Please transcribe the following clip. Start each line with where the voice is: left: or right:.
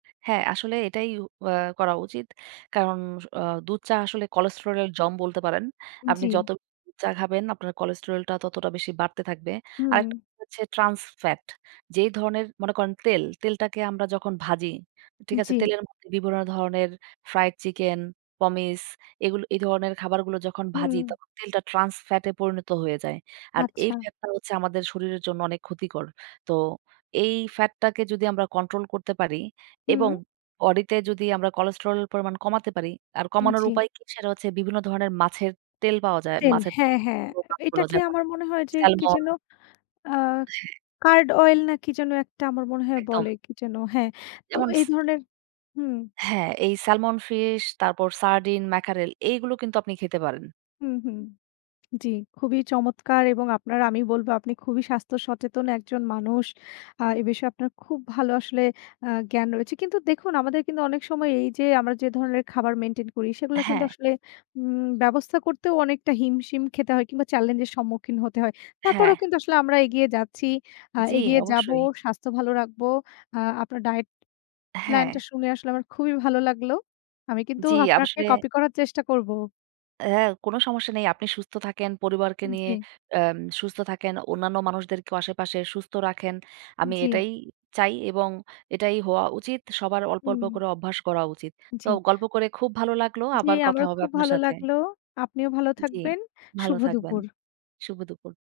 right: হ্যাঁ, আসলে এটাই উ অ্যা করা উচিত। কারণস অ দুধ-চা আসলে কোলেস্টেরল এর জম বলতে পারেন। আপনি
left: জি।
right: যত দু চা খাবেন, আপনার কোলেস্টেরল টা ততটা বেশি বাড়তে থাকবে।
left: হুম।
right: আরেকটা হচ্ছে ট্রান্স ফ্যাট। যেই ধরনের মনে করেন তেল। তেলটাকে আমরা যখন ভাজি, ঠিক আছে?
left: জি।
right: তেলের মধ্যে বিভিন্ন ধরনের ফ্রাইড চিকেন, পমিছ এইগুলো, এই ধরনের খাবারগুলো যখন ভাজি,
left: হুম।
right: তখন তেলটা ট্রান্স ফ্যাট এ পরিণত হয়ে যায়। আর এই
left: আচ্ছা।
right: ফ্যাটটা হচ্ছে আমাদের শরীরের জন্য অনেক ক্ষতিকর। তো এই ফ্যাটটাকে যদি আমরা কন্ট্রোল করতে পারি এবং
left: হুম।
right: বডি তে যদি আমরা কোলেস্টেরল পরিমাণ কমাতে পারি। আর
left: উম,
right: কমানোর
left: জি।
right: উপায় কি? সেটা হচ্ছে বিভিন্ন ধরনের মাছের তেল পাওয়া যায়।
left: তেল।
right: মাছের
left: হ্যাঁ, হ্যাঁ।
right: তেলযুক্ত
left: অ্যা
right: মাছগুলো।
left: এটাকে
right: যেমন
left: আমার মনে হয় যে কি যেন
right: স্যালমন
left: আ
right: হ্যাঁ।
left: কার্ড অয়েল না কি যেন একটা আমার মনে হয়
right: একদম।
left: বলে। কি যেন হ্যাঁ। তো
right: যেমন ইস
left: এই ধরনের হুম
right: হ্যাঁ। এই স্যালমন ফিশ, তারপর সার্ডিন, ম্যাকারেল। এইগুলো কিন্তু আপনি খেতে পারেন।
left: হুম, হুম, জি। খুবই চমৎকার এবং আপনার আমি বলব আপনি খুবই স্বাস্থ্য সচেতন একজন মানুষ। আ এ বিষয়ে আপনার খুব ভালো আসলে আ জ্ঞান রয়েছে। কিন্তু দেখুন আমাদের কিন্তু অনেক সময় এই যে আমরা যে ধরনের খাবার মেইনটেইন করি সেগুলা কিন্তু
right: হ্যাঁ।
left: আসলে উম ব্যবস্থা করতেও অনেকটা হিমশিম খেতে হয় কিংবা চ্যালেঞ্জ এর সম্মুখীন হতে হয়। তারপরেও
right: হ্যাঁ।
left: কিন্তু আসলে আমরা এগিয়ে যাচ্ছি, আ
right: জি,
left: এগিয়ে যাবো,
right: অবশ্যই।
left: স্বাস্থ্য ভালো রাখবো। আ আপনার ডায়েট প্ল্যান টা
right: হ্যাঁ।
left: শুনে আসলে আমার খুবই ভালো লাগলো। আমি কিন্তু
right: জি,
left: আপনাকে
right: আসলে
left: কপি করার চেষ্টা করব।
right: হ্যাঁ। কোন সমস্যা নেই। আপনি সুস্থ থাকেন পরিবারকে
left: উম,
right: নিয়ে
left: জি।
right: অ্যাম সুস্থ থাকেন। অন্যান্য মানুষদেরকেও আশেপাশে সুস্থ রাখেন। আমি
left: জি।
right: এটাই চাই এবং এটাই হওয়া উচিত। সবার অল্প, অল্প,
left: উম!
right: করে অভ্যাস করা উচিত। তো
left: জি।
right: গল্প করে খুব ভালো লাগলো।
left: জি,
right: আবার কথা
left: আমারও
right: হবে
left: খুব
right: আপনার
left: ভালো
right: সাথে।
left: লাগলো। আপনিও ভালো
right: জি,
left: থাকবেন।
right: ভালো
left: শুভ
right: থাকবেন।
left: দুপুর।
right: শুভ দুপুর।